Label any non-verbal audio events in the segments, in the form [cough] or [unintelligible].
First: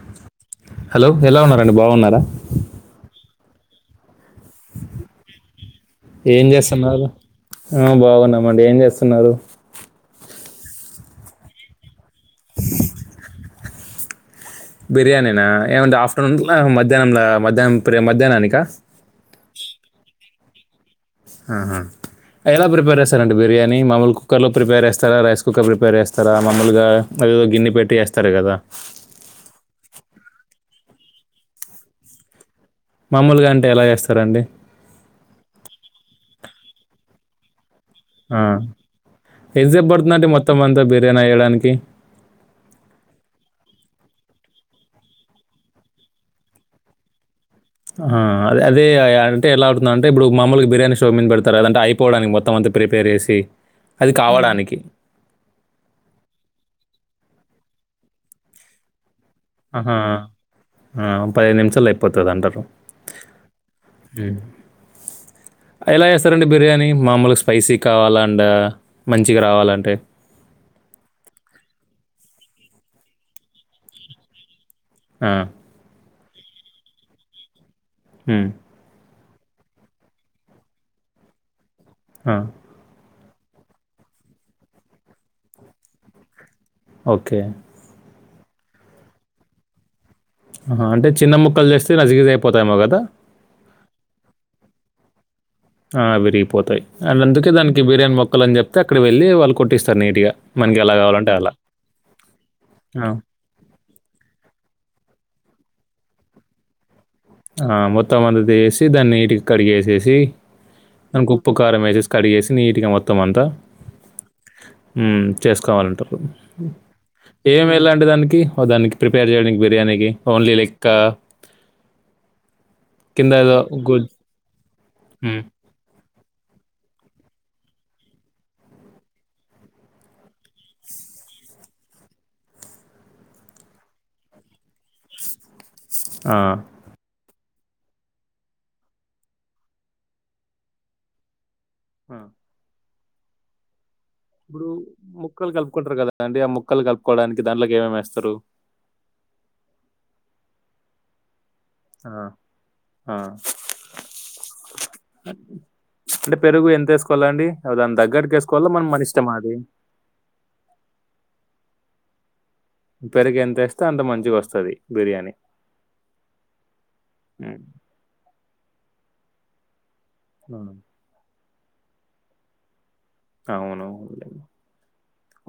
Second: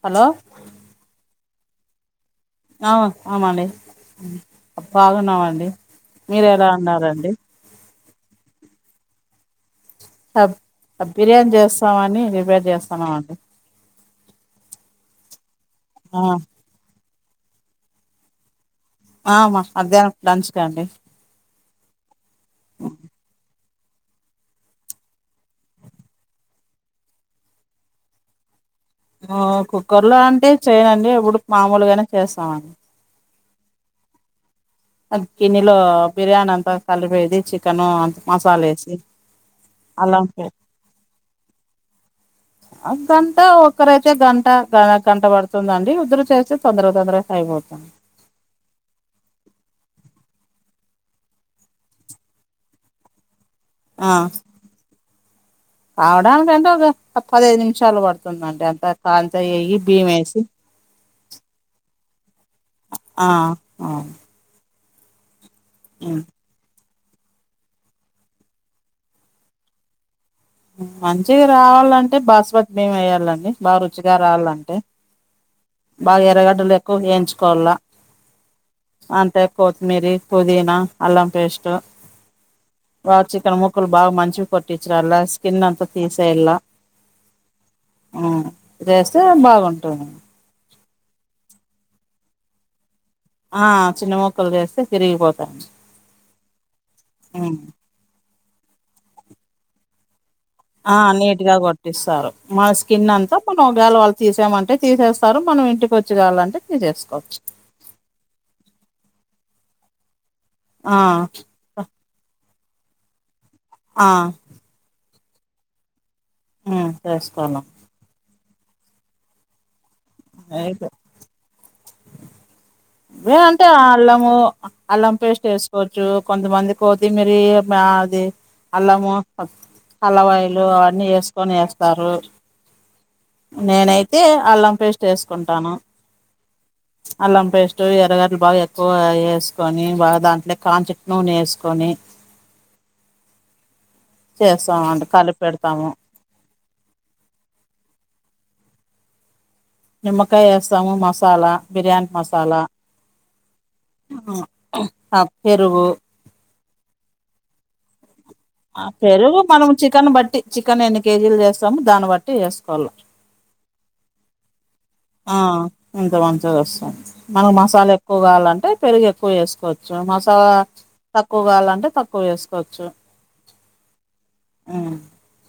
Hello hello ఎలా ఉన్నారండి బాగున్నారా ఆ ఆ మాల బాగున్నామండి మీరు ఎలా ఉన్నారంండి న్నామంటడి ఏం చేస్తున్నారు బ్ బిర్యానీ చేస్తామని రిపేర్ చేస్తాన్నామండి బిర్యాని నా ఏం ఆఫ్టర్నూన్ధ్యాహ్న మధ్యా్న మధ్యాహ్నాని కా ఆమ మధ్యాహ్నం ంచడంండి కానీ మమ్మూలు కుక్కర్లో ప్రిపేర్ చేేస్తారా రైస్ కుక్కర్ ప్రిపేర్ చేస్తారా మమ్మలుగా ఏదదో గిన్నె పెట్టి వస్తారు కదా కుక్కర్ లో అంటే చేయనండి ఎప్పుడు మామూలుగానా చేస్తామండి మామూలుగా అంటే ఎలా చేస్తారండి అది క నిీలు బిర్యానీ అంతా కలి బది చ ఆ ఎజబ్బర్త్ అల్లం అండి పే మొత్తం అంతా బిర్యానీ వయ్యడానికి ఒక్కర అయితే గంట గ గంట పడుతుందండి ఉద్దురు చేస్తే తొందరగా తొందర అయిపోతుంది ఆ అదే అదే అంటే ఎలా ంటే ఇప్పుడు మామ్మల్కి బిర్యానీ షో మీ పెడతారు అదంటే అయిపోడా మత్తం అంత ప్రిపేర్ చేసి ఆ అది కావడానికి అవడ వెంట అప్పదేదు షాలు పడుతుందండి అంత కాంత వేగి ఆహా బియ్యం వేసి ఆ పదిహేదు నిమిషాలు అయిపోతుంది అంటారు ఆ అవును ఎలా మ్మ్ చేస్తారండి బిర్యానీ మామూలుగా స్పైసీ కావాలాం మంచిగా రావాలంటే మంచిగా రావాలంటే బాస్పతి మేమి వేయాలండి బాగా రుచిగా రావాలంటే ఆ బాగా ఎర్రగడ్డలు ఎక్కువ వేయించుకోవాల హ అంటే కొత్తిమీర పుదీనా అల్లం పేస్ట్ ఆ వా చికన మొక్కలు బాగా మంచివి కొట్టిచ్చర అల్లా కిన్నంత తీసే ఎలా ఓకే ఆ చేస్తే బాగుంటుంది ఆ అంటే చిన్న ముక్కలు చేస్తే నజగది అయిపోతాయమో కదా ఆ చిన్న మొక్కలు చేస్తే తిరిగిపోతు ఆ విరిగిపోతాయి అండ్ అందుకే మ్మ్ దానికి బిర్యానీ మొక్కలుని చెప్ప అతే అక్కడ వెళ్ళలి వాళ్ళు కొట్టిస్తారు నీట్గా ఆ నీట్గా కొట్టిస్తారు మన ఆ! స్కిన్ అంతా మనం ఒకగాేల వాళ్ళు తీసామంటే తీసేస్తారు మనం ఇంటికి వచ్చి కావాలంటే తీ చేసుకోవచ్చు ఆ మొత్తంమదది సిధని ఇంటికి కడి చేసేసి అనకు ఉప్పు కారం ఆ వ స్ కడి చేసి నీటిగా మొత్తం అంతా ఆ చేసుకోవాలంటారు హ్మ్ చేసుకోవాలం ఏమి వెళండి దానికి దానికి ప్రిపేర్ చేయండిడానికి బిర్యానీకి ఓన్లీలిక్క అయితే ఇవే అంటే అల్లము హ్మ్. అల్లంస్ట్ వేసుకోవచ్చు కొంతమందికి పోది మీరి మాది అల్లము అల్లవాయిలు అవన్నీ వేసుకొని వేస్తారు నేనైతే అల్లం పేస్ట్ వేసుకుంటాను ఆ అలాంపేస్ ఎర్రగట్లు బాగా ఎక్కువ వేసుకొని బాగా దాంట్లో కాంచట్ నూ వేసుకని కొని ఆ! ఇప్పుడు కలిపి ముక్కలు పెడతాము కలుపుకుంటారు కదా అండి ఆ ముక్కలు కలుపుకోవడానికి దాంట్లోకి ఏమేమి వేస్తారు నిమ్మకాయ ఏస్తాము మసాలా బిర్యానీ ఆ! మసాలా ఆ! ఆ పెరుగు వేసుకోవాలండి అ దాని దగ్గరకేస్ ఆ పెరుగు మనం చికెన్ బట్టి చికెన్ ఎన్ని కేజీలు చేస్ తం దాన్ని బట్టి వేస్ పెరుగు ఎంత వేస్తే అంత మంచిగ వస్తది ఆ ఇంత మంచిగా వస్తాది మనకు హ్మ్. మసాలా ఎక్కువ కావాలంటే పెరుగు ఎక్ పోసేసుకో మసా హ్మ్. ల క్కువగాలంటే తక్కువ వేసుకోవచ్చు అవును ఉమ్.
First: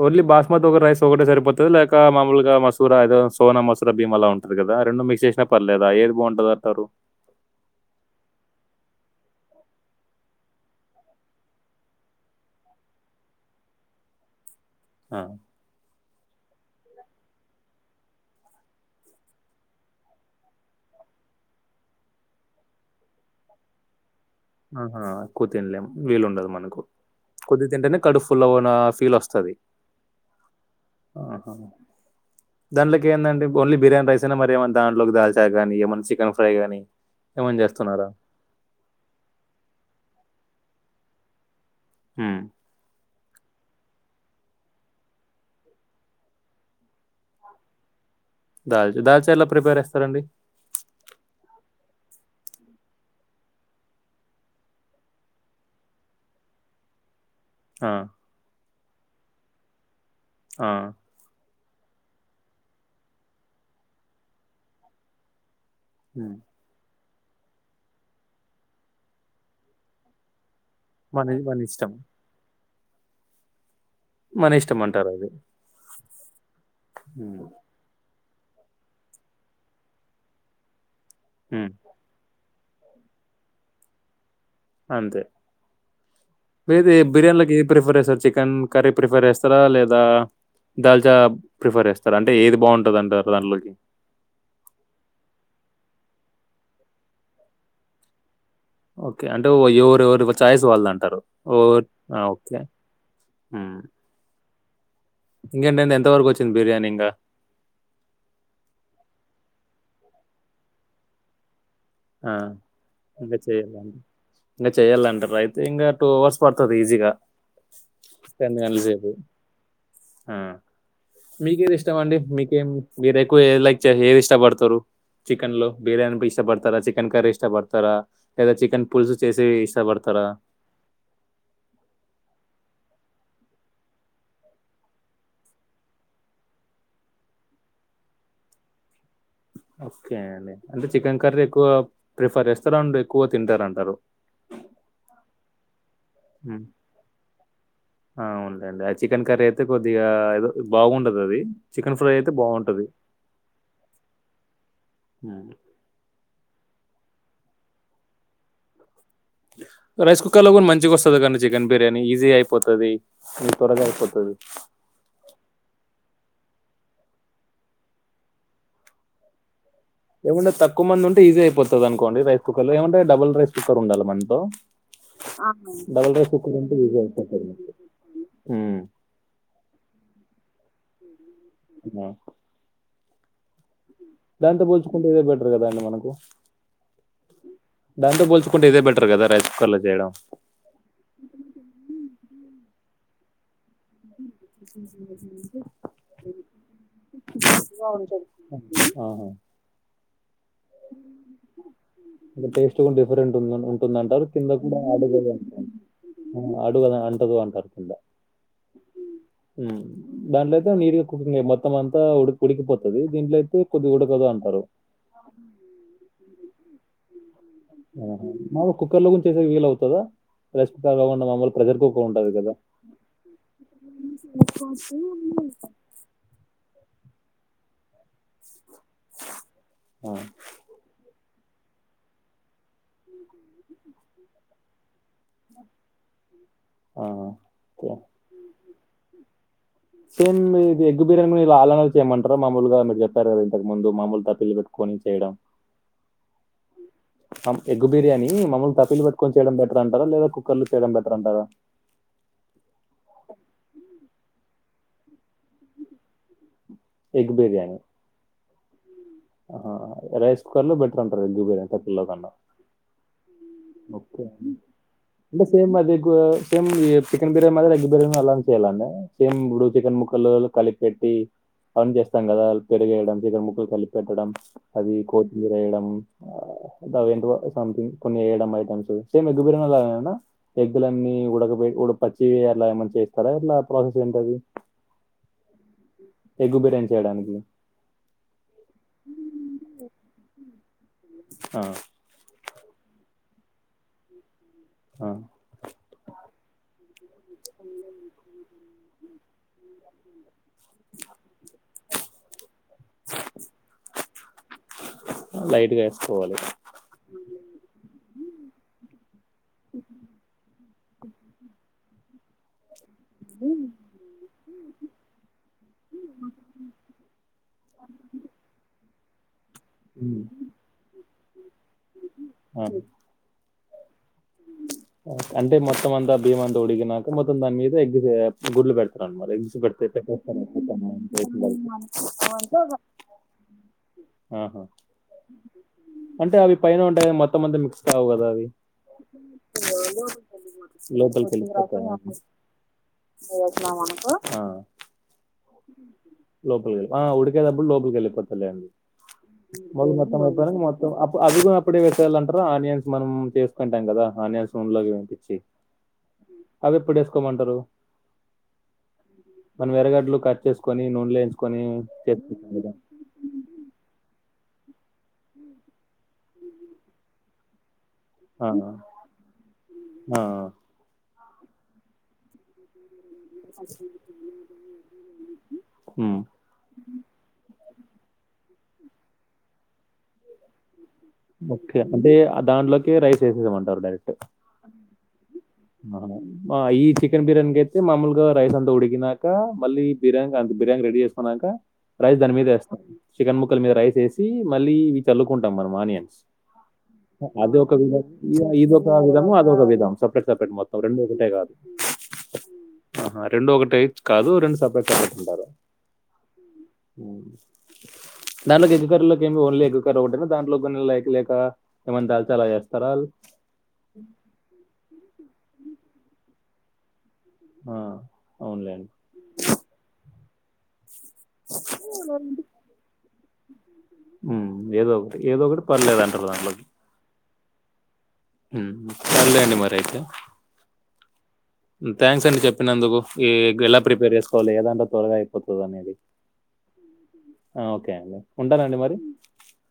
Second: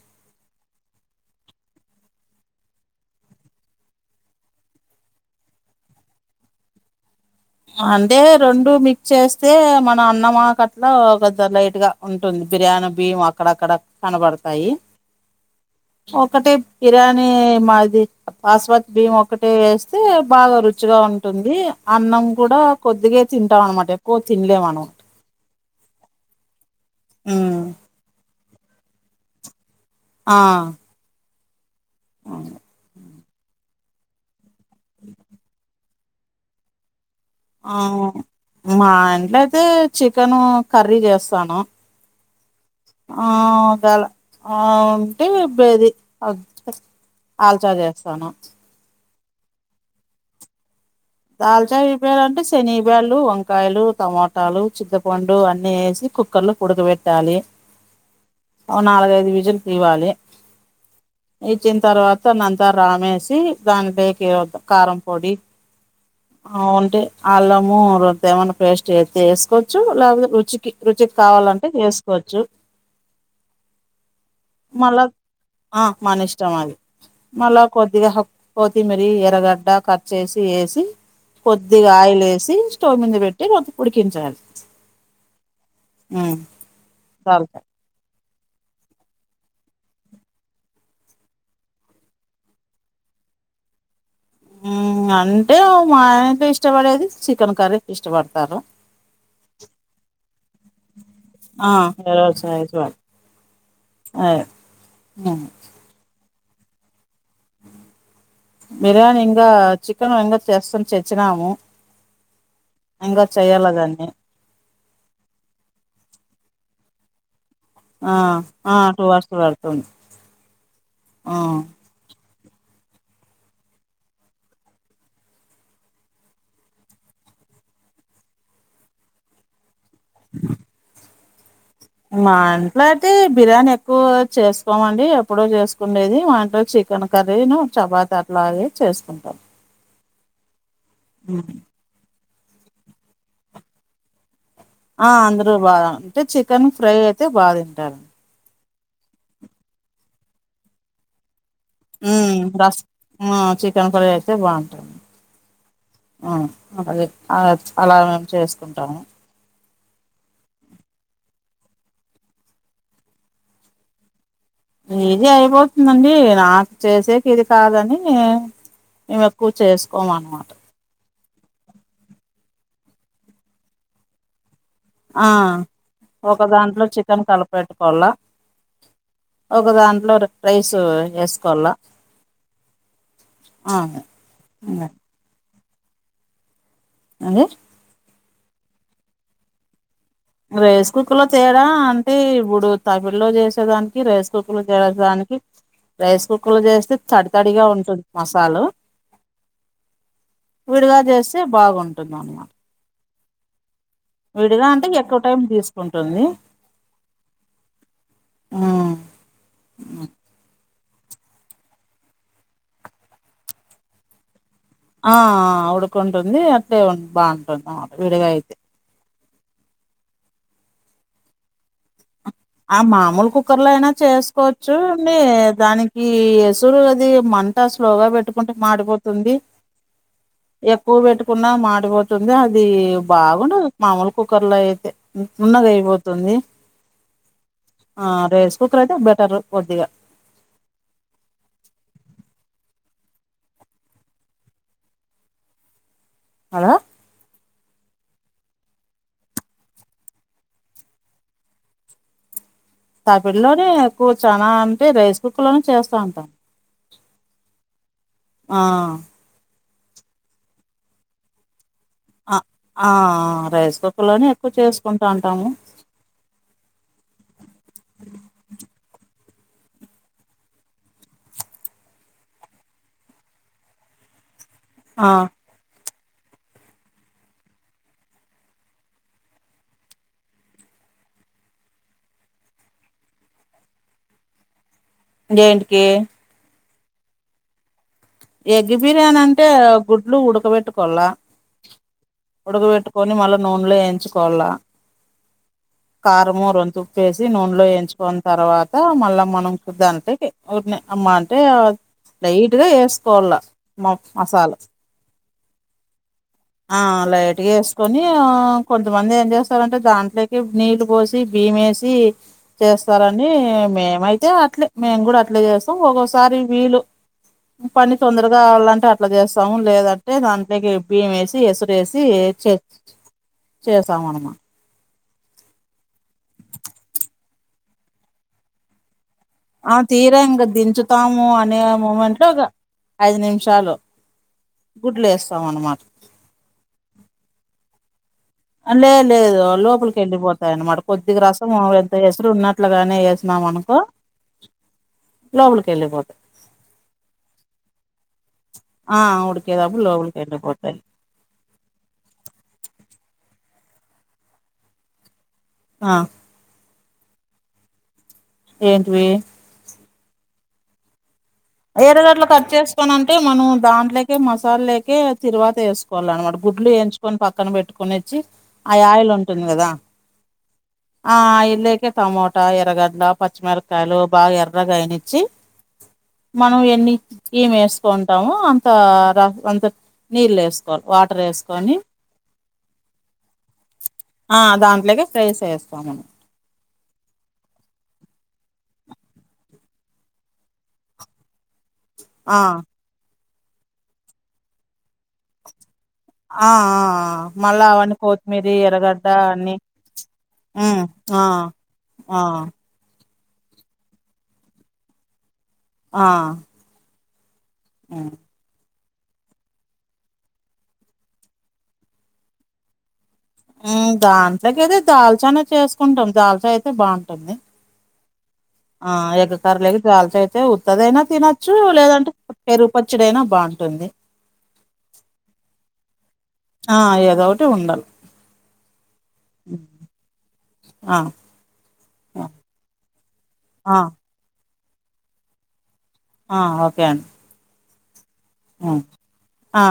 అవునులే పొద్దుకు రైస్ ఒకటే సరిపోతది లేక మామలుగా మసూర ఏదో సోనా మసూర భీమ అలా ఉంటుంది కదా రెండు మిక్స్ చేసా పర్లేదా ఏది బాగుంటంది అంటారు. అంటే రెండు మిక్స్ చేస్తే మన అన్నమాకట్లా కొద్ద లైట్ గా ఉంటుంది బిర్యానీ బియ్యం అక్కడక్కడ కనబడతాయి. ఆ ఒకటే బిర్యానీ మాది బాస్మతి బియ్యం ఒకటే వేస్తే బాగా రుచిగా ఉంటుంది. అన్నం కూడా కొద్దిగా తింటాం అనమాట క్కువ తినలేం ఆహా! అనమాట్ ఎక్కువ తినలేం వీలుండదు మనకు కుద్ది తింటేనే కడఫుల్లవనా స్ ఫీల్ వస్తది ఆ ఆహ దాన్లకి ఏందండి ఓన్లీ బిర్యానీ రైసేనా మరి ఏమన దాంట్లోకి దాల్చా కానీ ఏమైన్నా చికెన్ ఫ్రైగానీ ఆ మా ఇంట్లో తే చికెను కర్రీ చేస్తాను హ్మ్ ఆ గల ఆ ఉంటేబేది ఆల్చ చేస్తాను దాల్చా దాల్చా ఎలా ప్రిపేర్ ఎస్తారండి దల్చాయ ఇ పేయాలంటే శనిబ్యాలు, వంకాయలు, టమోటాలు, చింతపండు అన్నీ వేసి కుక్కర్ లోకి ఉడకబెట్టాలి. ఆ ఓ నాలుగైదు విజులు తీవాలి ఆ ఇచ్చిన తర్వాత నంతా రామేసి దాంతోకి కారం పొడి హ్మ్. ఆవుంటే అల్లము రొంత ఏమనా పేస్ట్ ఎత్తే వేసుకోవచ్చు లేకపోతే రుచికి రుచికి మన కావాలంటే వేసుకోవచ్చు మన మళ్ళా ఇష్టంమంటారు వాళ్లు ఆ మన ఇష్టం అది మల్లా కొద్దిగా హక్ కోత్తిమీరి ఎరగడ్డ కట్ చేసి వేసి ఇ హ్మ్. కొద్దిగా ఆయిల్ వేసి పోమింద వెట్టి రోం ఉడికించాలి అంతే మీది బిర్యానీ లోకి దాల్చా ఏ ప్రిఫరేషన్ చే కెన్ కర్రీ ప్రిఫర్ చేస్తారా లేదా దాల్చా ప్రిఫర్ చేస్తారా అంటే ఏది బాగుంటుంది అంటారు దాన్లోకి అంటే మా ఇంట్లో ఇష్టపడేది చికెన్ కర్రీ ఇష్టపడతారు ఓకే అంటే ఓ ఎవరు ఎవరు ఒక చాయిస్ వాళ్ళద అంటారు ఓ ఆ ఏదో ఓకే వాళ్ళు. అదే. ఉమ్. ఇంకేంటండి ఎంత వరకు వచ్చంది చికెన్ బిర్యానీంగా బిర్యానీ ఇంకా చికెన్ ఇకా చేస్తాని తెచ్చినాము ఆ ఇంకా చెయ్యాలండి దాన్ని ఇంకా చెయ్యాలంట అయితే ఇంకా టూ అవర్స్ పడుతుంది ఈజీగా ఆ ఆ గంటల టూ సేపు. వర్స్ పెడుతుంది ఆ! ఆ బేర ఎకు ైక్ హర్ ఇష్ట పడతవారు చికెన్ లో బిర్యానీ ప ఇష్ట పడతారు చికెన్ కరీ ఇష్టపడతారా లేదా చికెన్ పులుసు చేసి ఇష్టపడతా తరా మా ఇంట్లో అయితే బిర్యానీ ఎక్కువ చేసుకోమండి ఎప్పుడో చేసుకుండేది మా ఇంట్లో చికెన్ కర్రీ ను్ చపాతి అట్లా చేసుకుంటాం ఓకే అడి అంటే చికెన్ కర్రీ హ్మ్. ఎక్కువ ప్రిఫర్ చేస్తారు ఎక్కువ తింటారంటారు ఆ అంద్ర బా ఆ ఉండండి అ చికెన్ కర్రీ అయితే కొద్దిగా బాగుండదు అది రస్ చికెన్ కర్రీ అయితే బాగుంటుంది హ్మ్. ఆ అదే అలా మేము చేసుకుంటాము రైస్ కుక్కర్ లో కూడా మంచిగా వస్తది కానీ చికెన్ బిర్యానీ ఈజీ అయిపోతుది త్వరగా అయిపోతుది ఇది అయిపోతుందండి నాకు చేసేకి ఇది కాదని మేము ఎక్కువ చేస్తం ఏముంటే తక్కు మందు ఉంటడి ఈజీ అయిపోతుంది అనుకోండి రైస్ కుక్కర్ లో ఏమంట డుల్ రైస్ కుక్కర్ ఉండాలి మనతో ఆ డబుల్ రైస్ ఒక కుక్కర్ ఉంటే దాంట్లో ఈజీ చికెన్ అయిపోతది. కలిపెట్టుకోాల హ్మ్. ఒక దాంట్లో రైస్ ఎస్ ఆ ఆ దాంతా పోల్చుకుంటేదే ఇదే బెటర్ కదాండి మనకు అదే దాంట బసు ంట ఇదే బెర్ కా రైస్ కుక్కర్ లో చేయడం రైస్ కుక్కర్ లో తేడా అంటే ఇప్పుడు తపిలో చేసి ప్రతిదానికి రైస్ కుక్కర్లు చేడానికి రైస్ కుక్కర్లో చేస్తే తడి తడిగా ఉంటుంది మసాలు ఆహా! విడిగా చేస్తే బాగుంటుంది అన్నం ఎక్కువ టైం [unintelligible] తీసుకుంటుంది ఉమ్. ఎందంటారు హుమ్మ్ దాంట్లోఅయితే మిడి కుకింగ్ మొత్తం అంత ఉడికి ఉడికిపోతది దీంట్లో అయితే కొద్దిగా ఉడకదు అంటారు ఆ ఆ ఉడుకుం టుందీ అట్లే ఉం బాగుం మా కుక్కర్లో కొం వీలుఅవుతద ప్రెజర్ కు [unintelligible] ఆ మామూలు కుక్కర్లో అయినా చేసుకోవచ్చు అండి దానికి ఎసురు అది ఇది మంట స్లోగా పెట్టుకుంటే మాడిపోతుంది ఆ! ఎక్కువ పెట్టకు ఉన్న మాడిపోతుంది అది ది బాగుండదు మామూలు కుక్కర్లో అయితే ది ఉన్నది అయిపోతుంది ఆహా! ఆ రైస్ కుక్కర్ అయితే బెటర్ కొద్దిగా సేమ్ ఇది ఎగ్గు బిర్యానీ ఆళ్లనే చేయమంట ఇ మామూలుగా మీరు చెప్పారు కదా ఇంతకు ముందు మామూలు తప్పిళ్లు పెట్టుకొని చేయడం హలో ఎగ్ బిర్యానీ మమ్మల్ని తప్పిళ్ళు పెట్టుకొని చేయడం బెటర్ అంటారా లేదా కుక్కర్ లో చేయడం బెటర్ అంటారా తప్పిల్లోనే ఎక్కువ చానా అంటే రైస్ కుక్కర్ లోను చేస్తా ఉంటా ఎగ్ బిర్యానీ ఆ ఆ రైస్ కుక్కర్ లో బెడుత ఉంటారు ఎగ్ బిర్యాని అ ఆ రైస్ కుక్కర్ ఓకే లోనే ఎక్కువ చేసుకుంటా అండి ఉంటాము సేమ్ అది గో సేమ్ చికెన్ బిర్యానీ మాదిరి ఎగ్ బిర్యానీ అలాగే చేయ్యాలండి సేమ్ ఇప్పుడు చికెన్ ముక్కలు కలిపిపెట్టి పని చేస్తాం కదా పెరు గేయడం చికెన్ ముక్కలు కలిపిపెట్టడం అది ఆ కోత్మీర వేయడం అవేంటివో సంథంగ్ కొన్ని ఏయడం సేమ్ ఎగ్ బిర్యాని లాగానా ఎగ్గులన్నీ ఉడక పెట్టి ఉడక పచ్చి అలా ఏమ చేస్తారా ఎట్లా ప్రాసెస్ ఏంటది దేంటికి ఎగ్ బిర్యాని చేయడానికి ఎగ్ బిర్యానీ అంటే గుడ్లు ఉడకబెట్టు కొలా ఆ! ఉడక పెట్టుకొని మళ్ళా నూనెలో వేయించుకోవాల ఆ! కారము రొంతుప్పేసి నూనెలో వేయించుకన్న తర్వాత మళ్ళా మనం చూద్దాం అంటే [unintelligible] ఒకటిని అమ్మా అంటే లైట్ గా ఏస్త కోళ్ళ మ మసాలా లైట్‌గా ఏసుకోవాలి. ఆ లైట్గా వేసుకొని కొంతమంది ఏం చేస్తారంటే దాంట్లోకి నీళ్ళు పోసి బియ్యమేసి చేస్త స్తారని మేమైతే అట్లే మేము కూడా అట్లే చేస్తాం ఒక్కోసారి వీలు పని తొందరగాలా ట్లాదదు సౌండ్ లేదంటే హ్మ్. దాంట్లోకి బియ్యం వేసి స చేేసి చే ఆ! చేసాం అనమా అంటే మొత్తం అంతా బియ్యం అంతా ఉడికినాక మొత్తం దాని మీద ఎగ్ గుడ్లు పెడతాం ఆ పెడిహా తీరా ఇంక దించుతాము అనే మూమెంట్ లో ఒక ఐదు నిమిషాలు గుడ్లు వేస్తాం అనమాట అంటే అవి ఉంటే మొత్తం మిస్ అవ్వవు లే లేదు లోపలికి వెళ్ళిపోతాయి అన్నమాట కొద్దిగా లోపలికి వెళ్ళిపోతుంది లోపలికి రసం వెళ్ళిపోతాయి ఎంత కొద్దిగా. ఎసురు ఉన్నట్లుగానే వేసినామనుకో ఆ, లోపలికి వెళ్ళిపోతాయి లోపలికి వెళ్ళి ఆ, ఉడికేటప్పుడు లోపలికి వెళ్ళిపోతాయి అండి ఆ ఉడికేటప్పుడు మొదలు లోపలికి మొత్తం అయిపోయినాక వెళ్ళిపోతాయి మొత్తం అప్పు- అవి కూడా అప్పుడే వేసేలంటారు ఆనియన్స్ మనం చేసుకుంటాం కదా ఆనియన్స్ నూనెలో వేపించి ఆ అవి ఎప్పుడు వేసుకోమంటారు ఏంటివి మనం ఎర్రగడ్డలు కట్ చేసుకుని నూనెలో వేయించు ఎరగడ్లు ఖర్చు చేసుకొన్నా వనంటే మనం దాంట్లోకే మ మసాలేకే తిరువాత వేసుకోవాలి అనమాట గుడ్లు వేంచుకొని పక్కన పెట్టుకుని ఆ ఆయిల్ ఉంటుంది కదా ఆ, ఆ ఇళకి టొమోటా ఎరగడ్ల పచ్చిమిరకాయలు బాగా ఎర్రగా అయినిచ్చి ఉమ్. మనం ఎన్ని గీమ్ వేసుకుంటాము అంత అంత నీళ్ళు వేసుకోవాలి వాటర్ వేసుకొని ఓకే అంటే దాంట్లోకి రైస్ వేసేదనమాట డైరెక్ట్ ఆ దాంట్లోకి రైస్ వేస్తాము మా ఈ చికెన్ బిర్యానీక అయితే మాముూలుగా రైస్ అంతా ఉడికిినక మళ్ళీ బిర్యానీ అంత బిర్యానీ రెడీ చేసుకున్నాక రైస్ దాని ఆ మీద వేస్తాం చికెన్ ముక్కల మీద రైస్ వేసి మళ్ళీ ఇ చల్లుకుంటాం ఆనియన్ ఆ ఆ మళ్ళా అవన్నీ ఇ కొత్తిమీరి ఇదొక ఎర్రగడ్డ విధము, అన్ని అదొక విధం. సెపరేట్, సెపరేట్ హు మొత్తం ఆ ఆ ఆ రెండు ఒకటి కాదు రెండు సపరేట్ సపరేట్ కాదు ఆ ఉమ్ నాలు గది చికెన్ లో కి ఓన్లీ ఎగ్ కర్రీ ఒకటేనా దానిలో లేక ఏమన్నా దాల్చాల చేస్తారా హు దాంట్లోకి అయితే దాల్చచేస్ కుంటాం చాసా అయితే బాగుంటుంది ఆ అవునులేండి. ఆ ఎగ్ కలేగి దవాలతో ఉత్తదనా తినొచ్చు లేదంటే పెరుగు పచ్చిడి అయినా బాగుంటుంది హ్మ్. ఏదో ఒకటి. ఏదో ఒకటి పర్లేదంటారు ఆ ఏదోటి ే ఉండాలి మదే అండి ఉమ్, మరి అయితే ఆ ఆ థ్యాంక్స్ అండి చెప్పిన ఎందుకు ఈ ఆ ఎలా ప్రిపేర్ చేసుకోవాలి కదా ంటొలగాయి పతు అనేదది ఆ ఓకే అండి ఓకే అండి ఉంటానండి మరి. ఆా